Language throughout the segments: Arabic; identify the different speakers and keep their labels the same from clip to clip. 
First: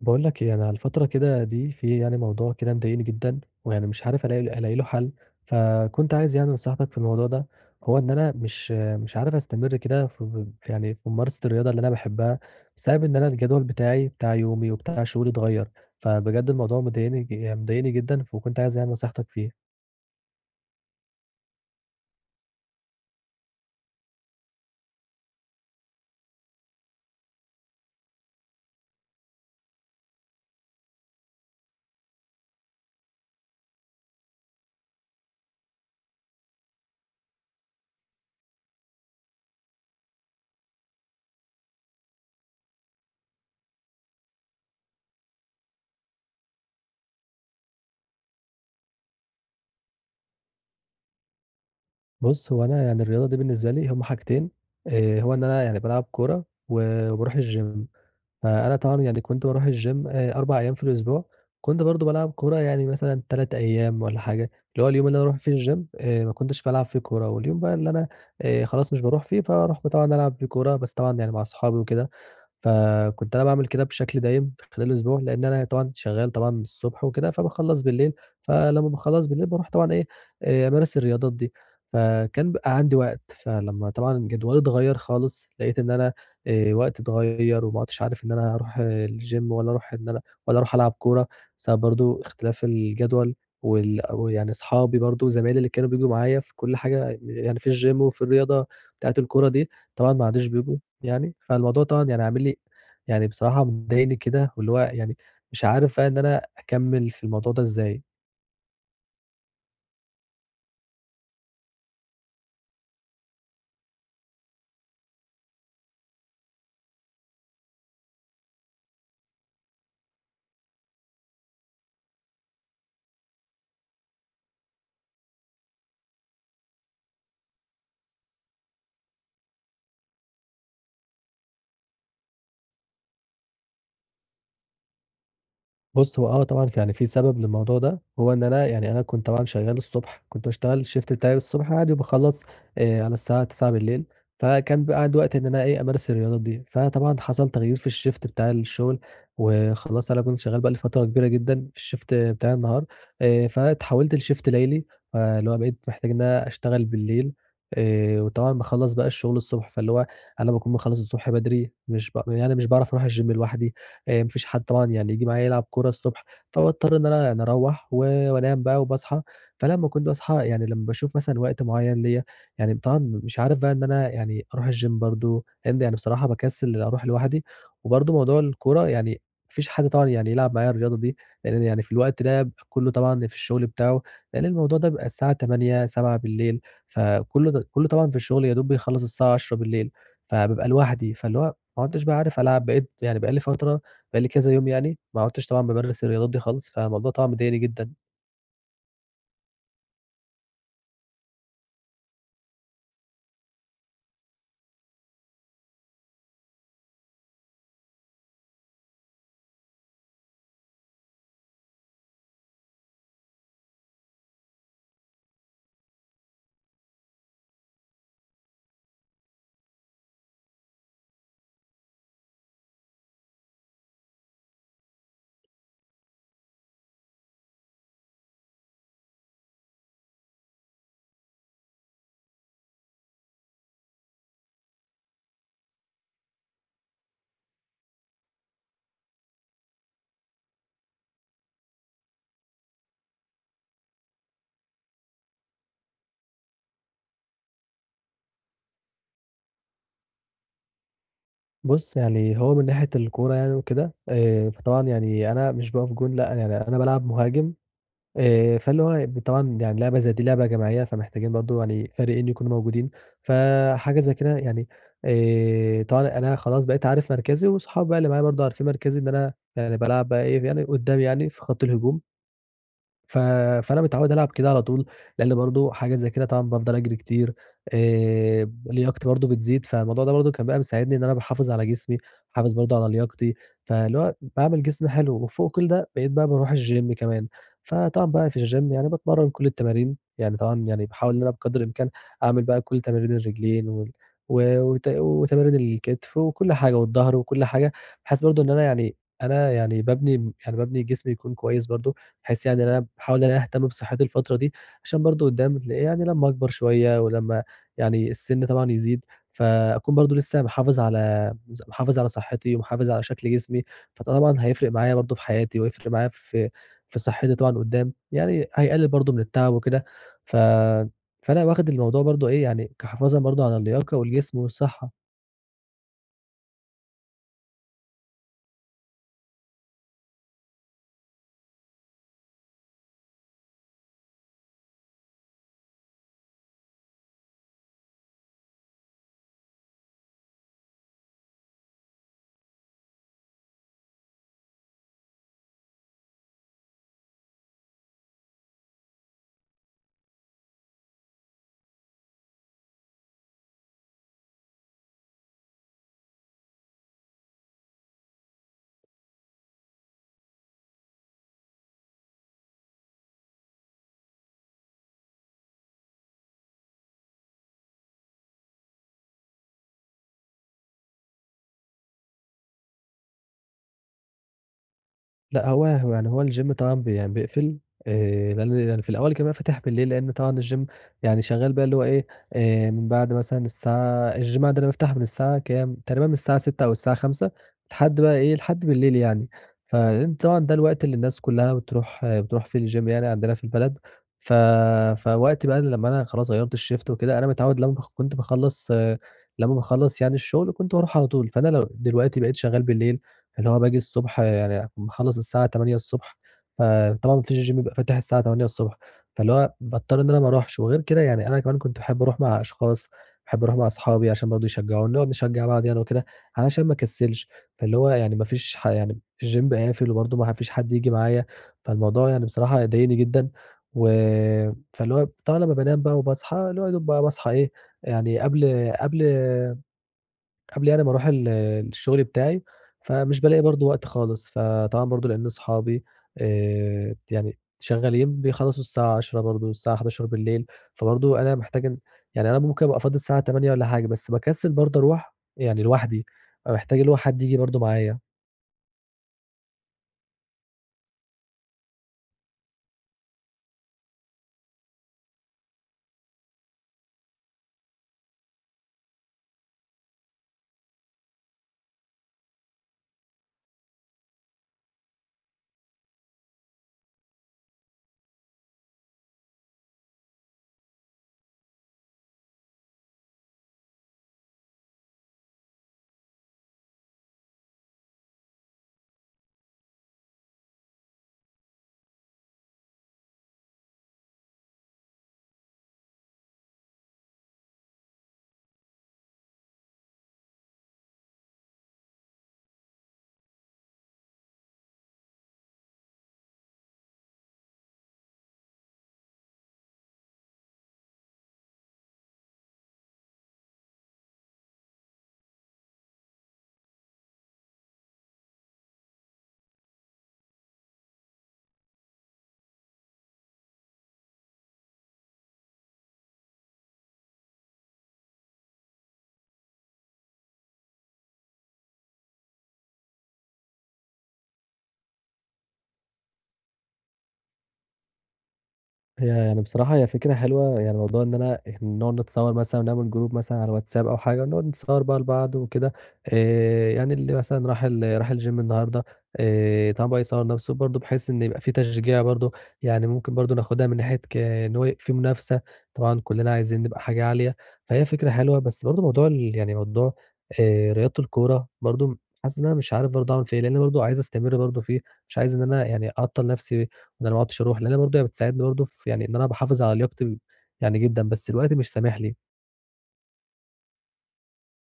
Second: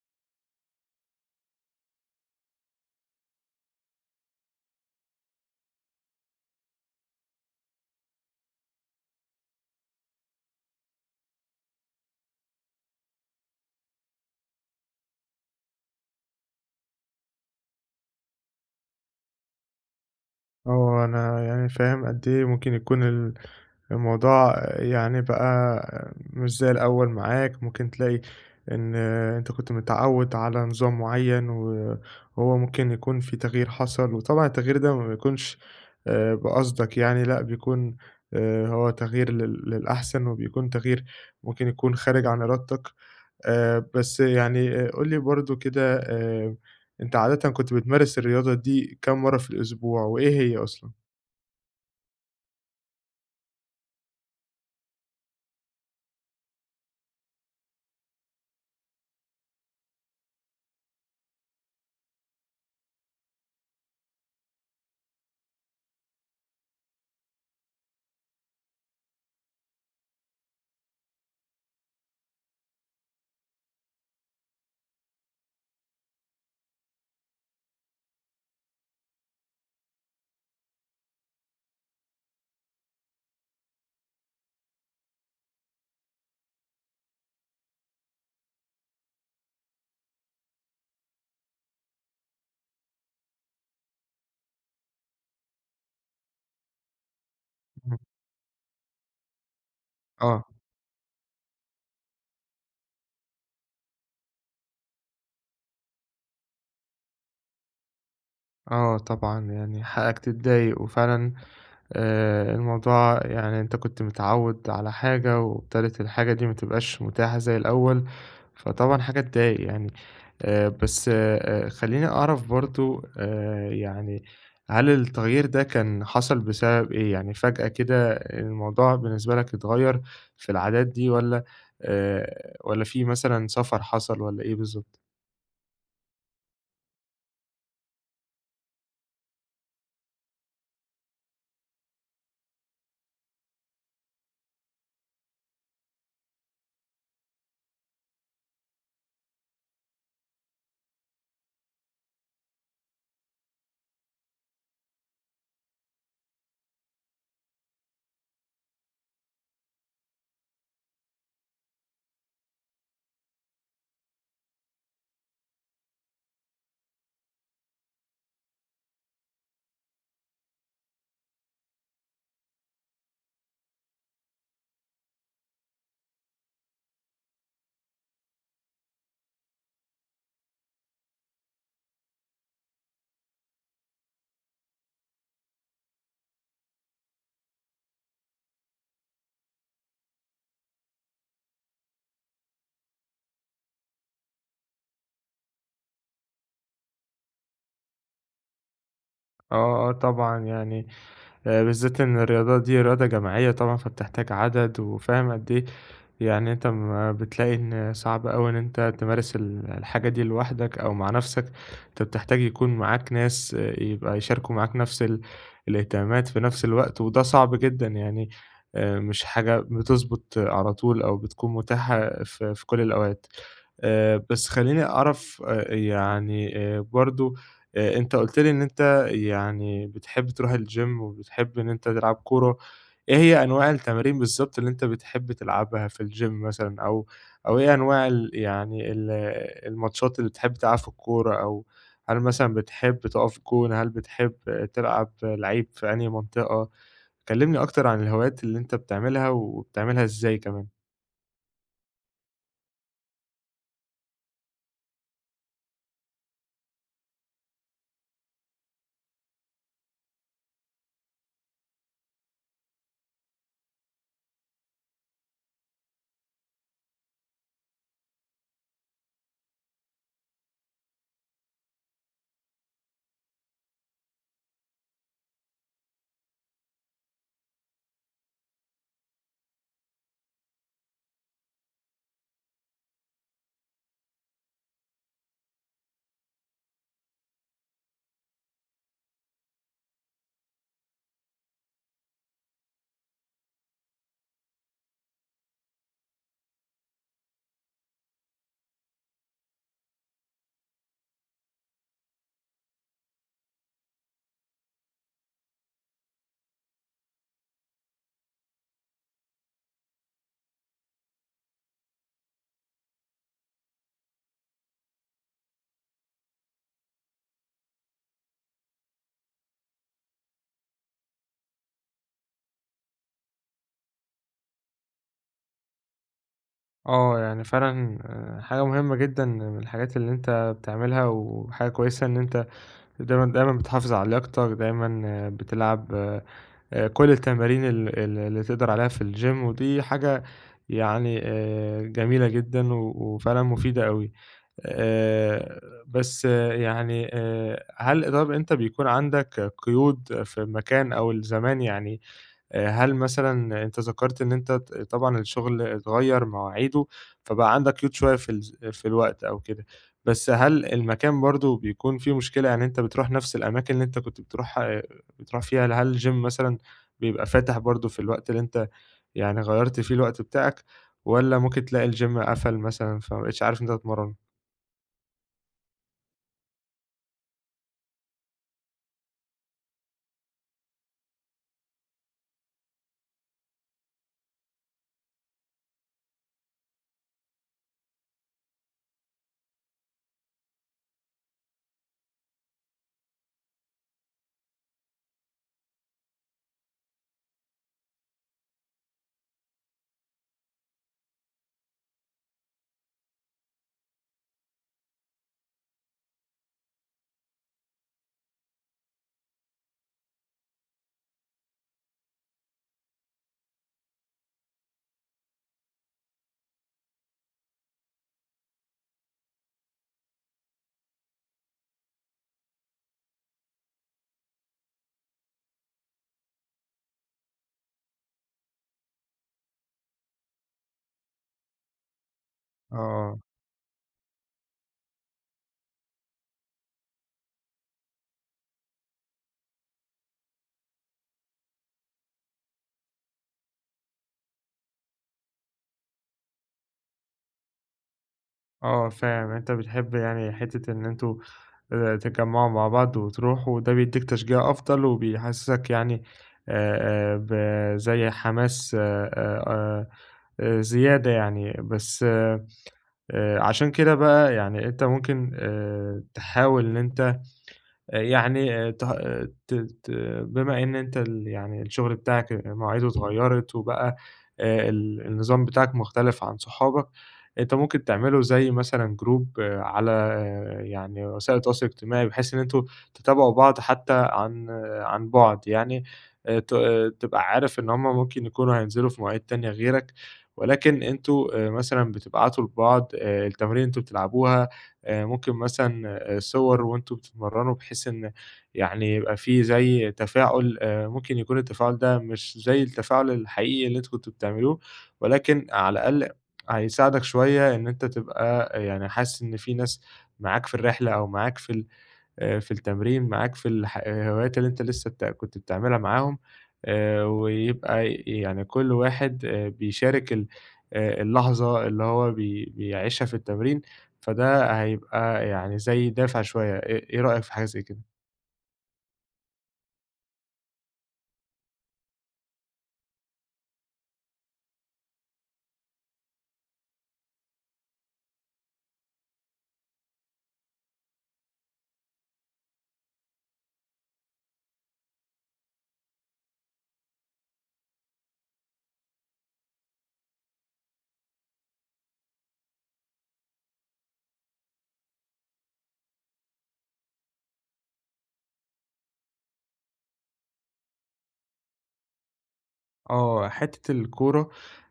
Speaker 1: باقول لك إيه، أنا الفترة كده دي في يعني موضوع كده مضايقني جدًا، ويعني مش عارف ألاقي له حل، فكنت عايز يعني نصيحتك في الموضوع ده، هو إن أنا مش عارف أستمر كده ف في يعني في ممارسة الرياضة اللي أنا باحبها، بسبب إن أنا الجدول بتاعي، بتاع يومي وبتاع شغلي اتغيّر، فبجد الموضوع مضايقني جدًا، فكنت عايز يعني نصيحتك فيه.
Speaker 2: آه، أنا يعني فاهم قد إيه ممكن يكون الموضوع يعني بقى مش زي الأول معاك. ممكن تلاقي إن أنت كنت متعود على نظام معين، وهو ممكن يكون في تغيير حصل. وطبعا التغيير ده ما بيكونش آه، بقصدك يعني لأ بيكون آه، هو تغيير للأحسن، وبيكون تغيير ممكن يكون خارج عن إرادتك. بس يعني قُل لي برضه كده، أنت عادةً كنت بتمارس الرياضة دي كام مرّة في الأسبوع، وإيه هي أصلًا؟
Speaker 1: بُص، هو أنا يعني الرياضة دي بالنسبة لي هم حاجتين، هو إن أنا يعني بالعب كورة وباروح الgym. فأنا طبعًا يعني كنت باروح الgym 4 أيام في الأسبوع، كنت برضه بالعب كورة يعني مثلًا 3 أيام والّا حاجة، اللي هو اليوم اللي أنا أروح فيه الgym ما كنتش بالعب فيه كورة، واليوم بقى اللي أنا خلاص مش باروح فيه، فأروح طبعًا ألعب فيه كورة، بس طبعًا يعني مع صحابي وكده. فكنت أنا باعمل كده بشكل دايم في خلال الأسبوع، لإن أنا طبعًا شغّال طبعًا الصبح وكده، فباخلّص بالليل، فلمّا باخلّص بالليل باروح طبعًا إيه، أمارس الرياضات دي، فكان بيبقى عندي وقت، فلمّا طبعًا جدولي اتغيّر خالص، لقيت إن أنا وقتي اتغيّر وما عُدتش عارف إن أنا هاروح الgym ولا أروح ألعب كورة، بسبب برضه اختلاف الجدول ويعني أصحابي برضه زمايلي اللي كانوا بييجوا معايا في كل حاجة يعني في الgym
Speaker 2: إمم،
Speaker 1: وفي الرياضة بتاعة الكورة دي، طبعًا ما
Speaker 2: آه.
Speaker 1: عادوش بييجوا. يعني، فالموضوع طبعًا يعني عامل لي يعني بصراحة مضايقني كده، واللي هو يعني مش عارف بقى إن أنا أكمّل في الموضوع ده إزاي.
Speaker 2: آه طبعًا، يعني حقك تتضايق، وفعلًا الموضوع يعني أنت كنت متعوّد على حاجة، وابتدت الحاجة دي ما تبقاش متاحة زي الأول، فطبعًا حاجة تضايق يعني. بس خلّيني أعرف برضه يعني هل التغيير ده كان حصل بسبب إيه؟ يعني فجأة كده الموضوع بالنسبة لك اتغيّر في العادات دي، والّا والّا في مثلًا سفر حصل، والّا إيه بالضبط؟
Speaker 1: بُص، هو آه طبعًا يعني في سبب للموضوع ده، هو إن أنا يعني أنا كنت طبعًا شغّال الصبح، كنت باشتغل الShift بتاعي الصبح عادي وباخلّص على الساعة 21:00، فكان بقى عندي وقت إن أنا إيه، أمارس الرياضات دي. فطبعًا حصل تغيير في الShift بتاع الشغل، وخلاص أنا كنت شغّال بقى لي فترة كبيرة جدًا في الShift بتاع النهار، فاتحوّلت لShift ليلي، فاللي هو بقيت محتاج إن أنا أشتغل بالليل، وطبعًا باخلّص بقى الشغل الصبح، فاللي هو أنا باكون مخلّص الصبح بدري، مش ب يعني مش باعرف أروح الGym لوحدي، ما فيش حد طبعًا يعني ييجي معايا يلعب كورة الصبح، فباضطر إن أنا يعني أروّح و وأنام بقى وباصحى، فلمّا كنت باصحى يعني لمّا باشوف مثلًا وقت معيّن ليّا، يعني طبعًا مش عارف بقى إن أنا يعني أروح الgym برضه، لإن يعني بصراحة باكسّل أروح لوحدي، وبرضه موضوع الكورة يعني ما فيش حد طبعًا يعني يلعب معايا الرياضة دي، لإن يعني في الوقت ده بيبقى كلّه طبعًا في الشغل بتاعه، لإن الموضوع ده بيبقى الساعة 20:00، 19:00، فكلّه د كلّه طبعًا في الشغل يا دوب بيخلّص الساعة 22:00، فبابقى لوحدي، فاللي هو ما عُدتش بقى عارف ألعب، بقيت يعني بقى لي كذا يوم يعني، ما عُدتش طبعًا بامارس الرياضات دي خالص، فالموضوع طبعًا مضايقني جدًا.
Speaker 2: آه، آه طبعًا، يعني بالذات إن الرياضة دي رياضة جماعية طبعًا، فبتحتاج عدد، وفاهم قد إيه يعني. أنت بتلاقي إن صعب أوي إن أنت تمارس الحاجة دي لوحدك أو مع نَفْسك، أنت بتحتاج يكون معاك ناس. آه، يبقى يشاركوا معاك نَفْس الاهتمامات في نَفْس الوقت، وده صعب جدًا يعني. مش حاجة بتضبط على طول، أو بتكون متاحة في كل الأوقات. بس خلّيني أعرف يعني برضه أنت قُلت لي إن أنت يعني بتحب تروح الgym وبتحب إن أنت تلعب كورة. إيه هي أنواع التمارين بالضبط اللي أنت بتحب تلعبها في الgym مثلًا أو أو إيه أنواع ال يعني ال الماتشات اللي بتحب تلعب في الكورة أو هل مثلًا بتحب تقف جون، هل بتحب تلعب لعيب في أنهي منطقة؟ كلّمني أكتر عن الهوايات اللي أنت بتعملها وبتعملها إزاي كمان.
Speaker 1: بُص، يعني هو من ناحية الكورة يعني وكده، فطبعًا يعني أنا مش باقف جون لأ، يعني أنا بالعب مهاجم، فاللي هو طبعًا يعني لعبة زي دي لعبة جماعية، فمحتاجين برضه يعني فريقين يكونوا موجودين، فحاجة زي كده يعني طبعًا أنا خلاص بقيت عارف مركزي وصحابي بقى اللي معايا برضه عارفين مركزي، إن أنا يعني بالعب بقى إيه، يعني قدّام يعني في خط الهجوم. ف فأنا متعوّد ألعب كده على طول، لإن برضه حاجات زي كده طبعًا بافضل أجري كتير، لياقتي برضه بتزيد، فالموضوع ده برضه كان بقى مساعدني إن أنا باحافظ على جسمي، باحافظ برضه على لياقتي، فاللي هو باعمل جسم حلو، وفوق كل ده بقيت بقى باروح الgym كمان، فطبعًا بقى في الgym يعني باتمرّن كل التمارين، يعني طبعًا يعني باحاول إن أنا بقدر الإمكان أعمل بقى كل تمارين الرجلين وال و وت وتمارين الكتف وكل حاجة والضهر وكل حاجة، بحيث برضه إن أنا يعني أنا يعني بابني جسمي يكون كويس برضه. بحيث يعني إن أنا باحاول إن أنا أهتم بصحتي الفترة دي، عشان برضه قدّام ل يعني لمّا أكبر شوية ولمّا يعني السِن طبعًا يزيد، فأكون برضه لسه محافظ على صحتي ومحافظ على شكل جسمي، فطبعًا هيفرق معايا برضه في حياتي وهيفرق معايا في صحتي طبعًا قدّام، يعني هيقلل برضه من التعب وكده، ف فأنا واخد الموضوع برضه إيه، يعني كحفاظًا برضه على اللياقة والجسم والصحة.
Speaker 2: آه، يعني فعلًا آه، حاجة مهمة جدًا من الحاجات اللي أنت بتعملها وحاجة كويسة إن أنت دايمًا، دايمًا بتحافظ على لياقتك، دايمًا آه، بتلعب كل التمارين ال ال اللي تقدر عليها في الgym ودي حاجة يعني جميلة جدًا و وفعلًا مفيدة أوي. آآ بس آه، يعني هل طَب أنت بيكون عندك قيود في المكان أو الزمان؟ يعني هل مثلًا أنت ذكرت إن أنت طبعًا الشغل اتغيّر مواعيده، فبقى عندك قيود شوية في الوقت أو كده، بس هل المكان برضه بيكون فيه مشكلة؟ يعني أنت بتروح نفس الأماكن اللي أنت كنت بتروح آه، بتروح فيها، هل الgym مثلًا بيبقى فاتح برضه في الوقت اللي أنت يعني غيّرت فيه الوقت بتاعك، والّا ممكن تلاقي الgym قفل مثلًا، فما بقيتش عارف إن أنت تتمرّن؟
Speaker 1: لأ هو الgym طبعًا بي يعني بيقفل، لأن يعني في الأول كان بيبقى فاتح بالليل، لأن طبعًا الgym يعني شغال بقى اللي هو إيه، من بعد مثلًا الساعة الgym عندنا بيفتح من الساعة كام، تقريبًا من الساعة 18:00 أو الساعة 17:00 لحد بقى إيه، لحد بالليل يعني. فلأن طبعًا ده الوقت اللي الناس كلها بتروح فيه الgym يعني عندنا في البلد، ف فوقت بقى لمّا أنا خلاص غيّرت الshift وكده، أنا متعوّد لمّا باخلّص يعني الشغل كنت باروح على طول، فأنا لو دلوقتي بقيت شغال بالليل اللي هو باجي الصبح يعني أكون باخلّص الساعة 08:00 ص، فطبعًا ما فيش الgym بيبقى فاتح الساعة 08:00 ص، فاللي هو باضطر إن أنا ما أروحش، وغير كده يعني أنا كمان كنت باحب أروح مع أشخاص، باحب أروح مع أصحابي عشان برضه يشجعوني، نقعد نشجع بعض يعني وكده، علشان ما أكسلش، فاللي هو يعني ما فيش ح يعني الgym قافل وبرضه ما فيش حد ييجي معايا، فالموضوع يعني بصراحة ضايقني جدًا، و فاللي هو طبعًا لمّا بانام بقى وباصحى، اللي هو يا دوب بقى باصحى إيه، يعني قبل يعني ما أروح الشغل بتاعي،
Speaker 2: آه،
Speaker 1: فمش بالاقي برضه وقت خالص، فطبعًا برضه لإن أصحابي يعني شغالين بيخلّصوا الساعة 22:00 برضه، الساعة 23:00، فبرضه أنا محتاج إن يعني أنا ممكن أبقى فاضي الساعة 20:00 والّا حاجة، بس باكسل برضه أروح يعني لوحدي، فمحتاج اللي هو حد ييجي برضه معايا.
Speaker 2: آه فاهم، أنت بتحب يعني حتّة إن أنتم تتجمّعوا مع بعض وتروحوا، وده بيدّيك تشجيع أفضل، وبيحسّسك يعني آآ آآ ب زي حماس زيادة يعني. بس عشان كده بقى يعني أنت ممكن تحاول إن أنت يعني آه، ته آه، ت ت بما إن أنت يعني الشغل بتاعك آه، مواعيده اتغيّرت، وبقى ال النظام بتاعك مختلف عن صحابك، أنت ممكن تعملوا زي مثلًا group آه، على آه، يعني وسائل التواصل الاجتماعي، بحيث إن أنتم تتابعوا بعض حتى عن آه، عن بُعد يعني. ت آه، تبقى عارف إن هُم ممكن يكونوا هينزلوا في مواعيد تانية غيرك، ولكن أنتم مثلًا بتبعتوا لبعض التمارين اللي أنتم بتلعبوها. ممكن مثلًا صور وأنتم بتتمرّنوا، بحيث إن يعني يبقى في زي تفاعل. ممكن يكون التفاعل ده مش زي التفاعل الحقيقي اللي أنتم كنتم بتعملوه، ولكن على الأقل هيساعدك شوية إن أنت تبقى آه، يعني حاسس إن في ناس معاك في الرحلة، أو معاك في التمرين، معاك في الح الهوايات اللي أنت لسه كنت بتعملها معاهم. ويبقى يعني كل واحد بيشارك ال اللحظة اللي هو بيعيشها في التمرين، فده هيبقى يعني زي دافع شوية. إيه رأيك في حاجة زي كده؟
Speaker 1: هي فكرة حلوة يعني موضوع إن أنا إيه، نقعد نتصور مثلًا ونعمل جروب مثلًا على واتساب أو حاجة ونقعد نتصور بقى لبعض وكده، يعني اللي مثلًا راح الgym النهارده طبعًا بقى يصور نفسه برضه بحيث إن يبقى في تشجيع برضه، يعني ممكن برضه ناخدها من ناحية ك إن هو في منافسة، طبعًا كلنا عايزين نبقى حاجة عالية، فهي فكرة حلوة بس برضه موضوع ال يعني موضوع رياضة الكورة برضه حاسس إن أنا مش عارف برضه أعمل فيها إيه، لإن برضه عايز أستمر برضه فيه، مش عايز إن أنا يعني أعطّل نفسي إن أنا ما اعودش أروح، لإن أنا برضه هي بتساعدني برضه في يعني إن أنا باحافظ على لياقتي يعني جدًا، بس الوقت مش سامح لي.
Speaker 2: آه، حتّة الكورة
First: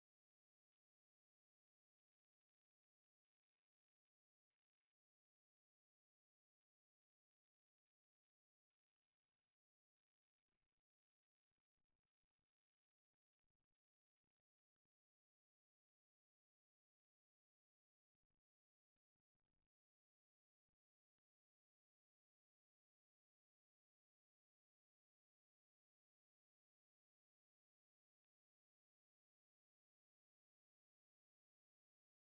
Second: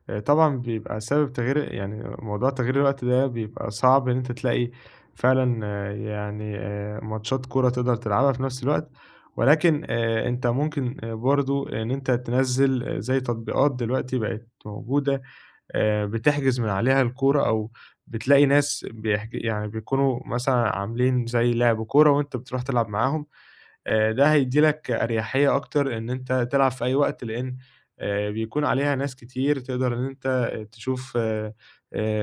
Speaker 2: طبعًا بيبقى سبب تغيير، يعني موضوع تغيير الوقت ده بيبقى صعب إن أنت تلاقي فعلًا آه، يعني ماتشات كورة تقدر تلعبها في نفس الوقت، ولكن أنت ممكن برضه إن أنت تنزّل آه، زي تطبيقات دلوقتي بقت موجودة، بتحجز من عليها الكورة، أو بتلاقي ناس يعني بيكونوا مثلًا عاملين زي لعب كورة، وأنت بتروح تلعب معاهم. ده هيدّي لك أريحية أكتر إن أنت تلعب في أي وقت، لإن بيكون عليها ناس كتير. تقدر إن أنت آه، تشوف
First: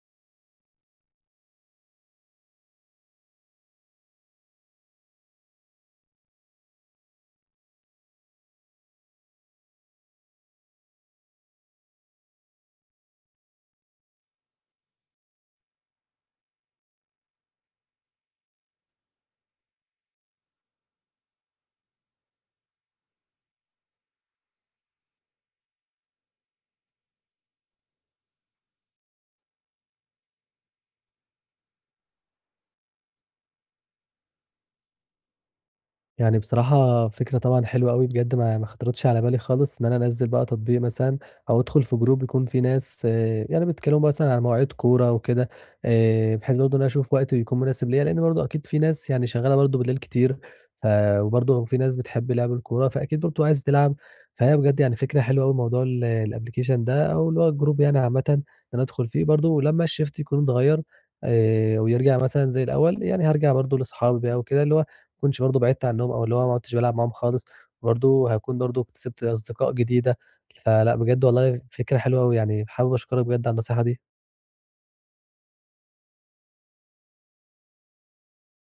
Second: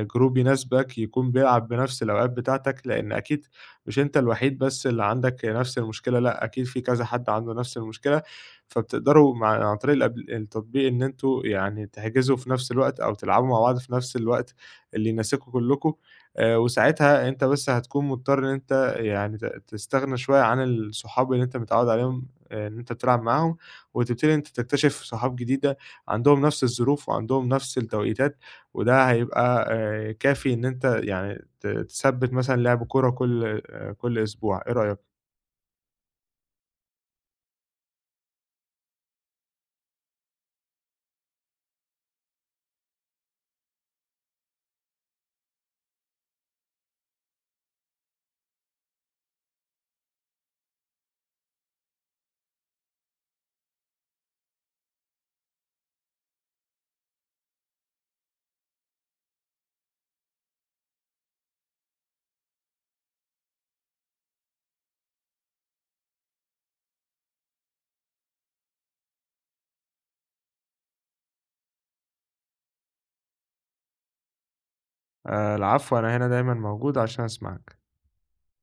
Speaker 2: group يناسبك، يكون بيلعب بنفس الأوقات بتاعتك، لإن أكيد مش أنت الوحيد بس اللي عندك نفس المشكلة، لأ أكيد في كذا حد عنده نفس المشكلة، فبتقدروا عن طريق الأبل التطبيق إن أنتم يعني تحجزوا في نفس الوقت، أو تلعبوا مع بعض في نفس الوقت اللي يناسبكم كلّكم. وساعتها أنت بس هتكون مضطر إن أنت يعني تستغنى شوية عن الصحاب اللي أنت متعوّد عليهم إن أنت بتلعب معاهم، وتبتدي إن أنت تكتشف صحاب جديدة عندهم نفس الظروف، وعندهم نفس التوقيتات، وده هيبقى كافي إن أنت يعني تثبّت مثلًا لعب كورة كل آه، كل أسبوع. إيه رأيك؟
Speaker 1: يعني بصراحة فكرة طبعًا حلوة أوي بجد ما خطرتش على بالي خالص إن أنا أنزّل بقى تطبيق مثلًا أو أدخل في group يكون فيه ناس آه، يعني بيتكلموا مثلًا عن مواعيد كورة وكده، بحيث برضه إن أنا أشوف وقت يكون مناسب ليّا، لإن برضه أكيد في ناس يعني شغالة برضه بالليل كتير، ف وبرضه في ناس بتحب لعب الكورة، فأكيد برضه عايزة تلعب، فهي بجد يعني فكرة حلوة أوي موضوع الapplication ده أو اللي هو الgroup يعني عامةً إن أنا أدخل فيه، برضه لمّا الshift يكون اتغيّر ويرجع مثلًا زي الأول، يعني هارجع برضه لأصحابي بقى وكده اللي هو كنتش برضه بعدت عنّهم أو اللي هو ما عُدتش بالعب معاهم خالص، برضه هاكون برضه اكتسبت أصدقاء جديدة، فلأ بجد والله فكرة حلوة أوي، يعني حابب أشكرك بجد على النصيحة دي.
Speaker 2: العفو، أنا هنا دايمًا موجود عشان أسمعك.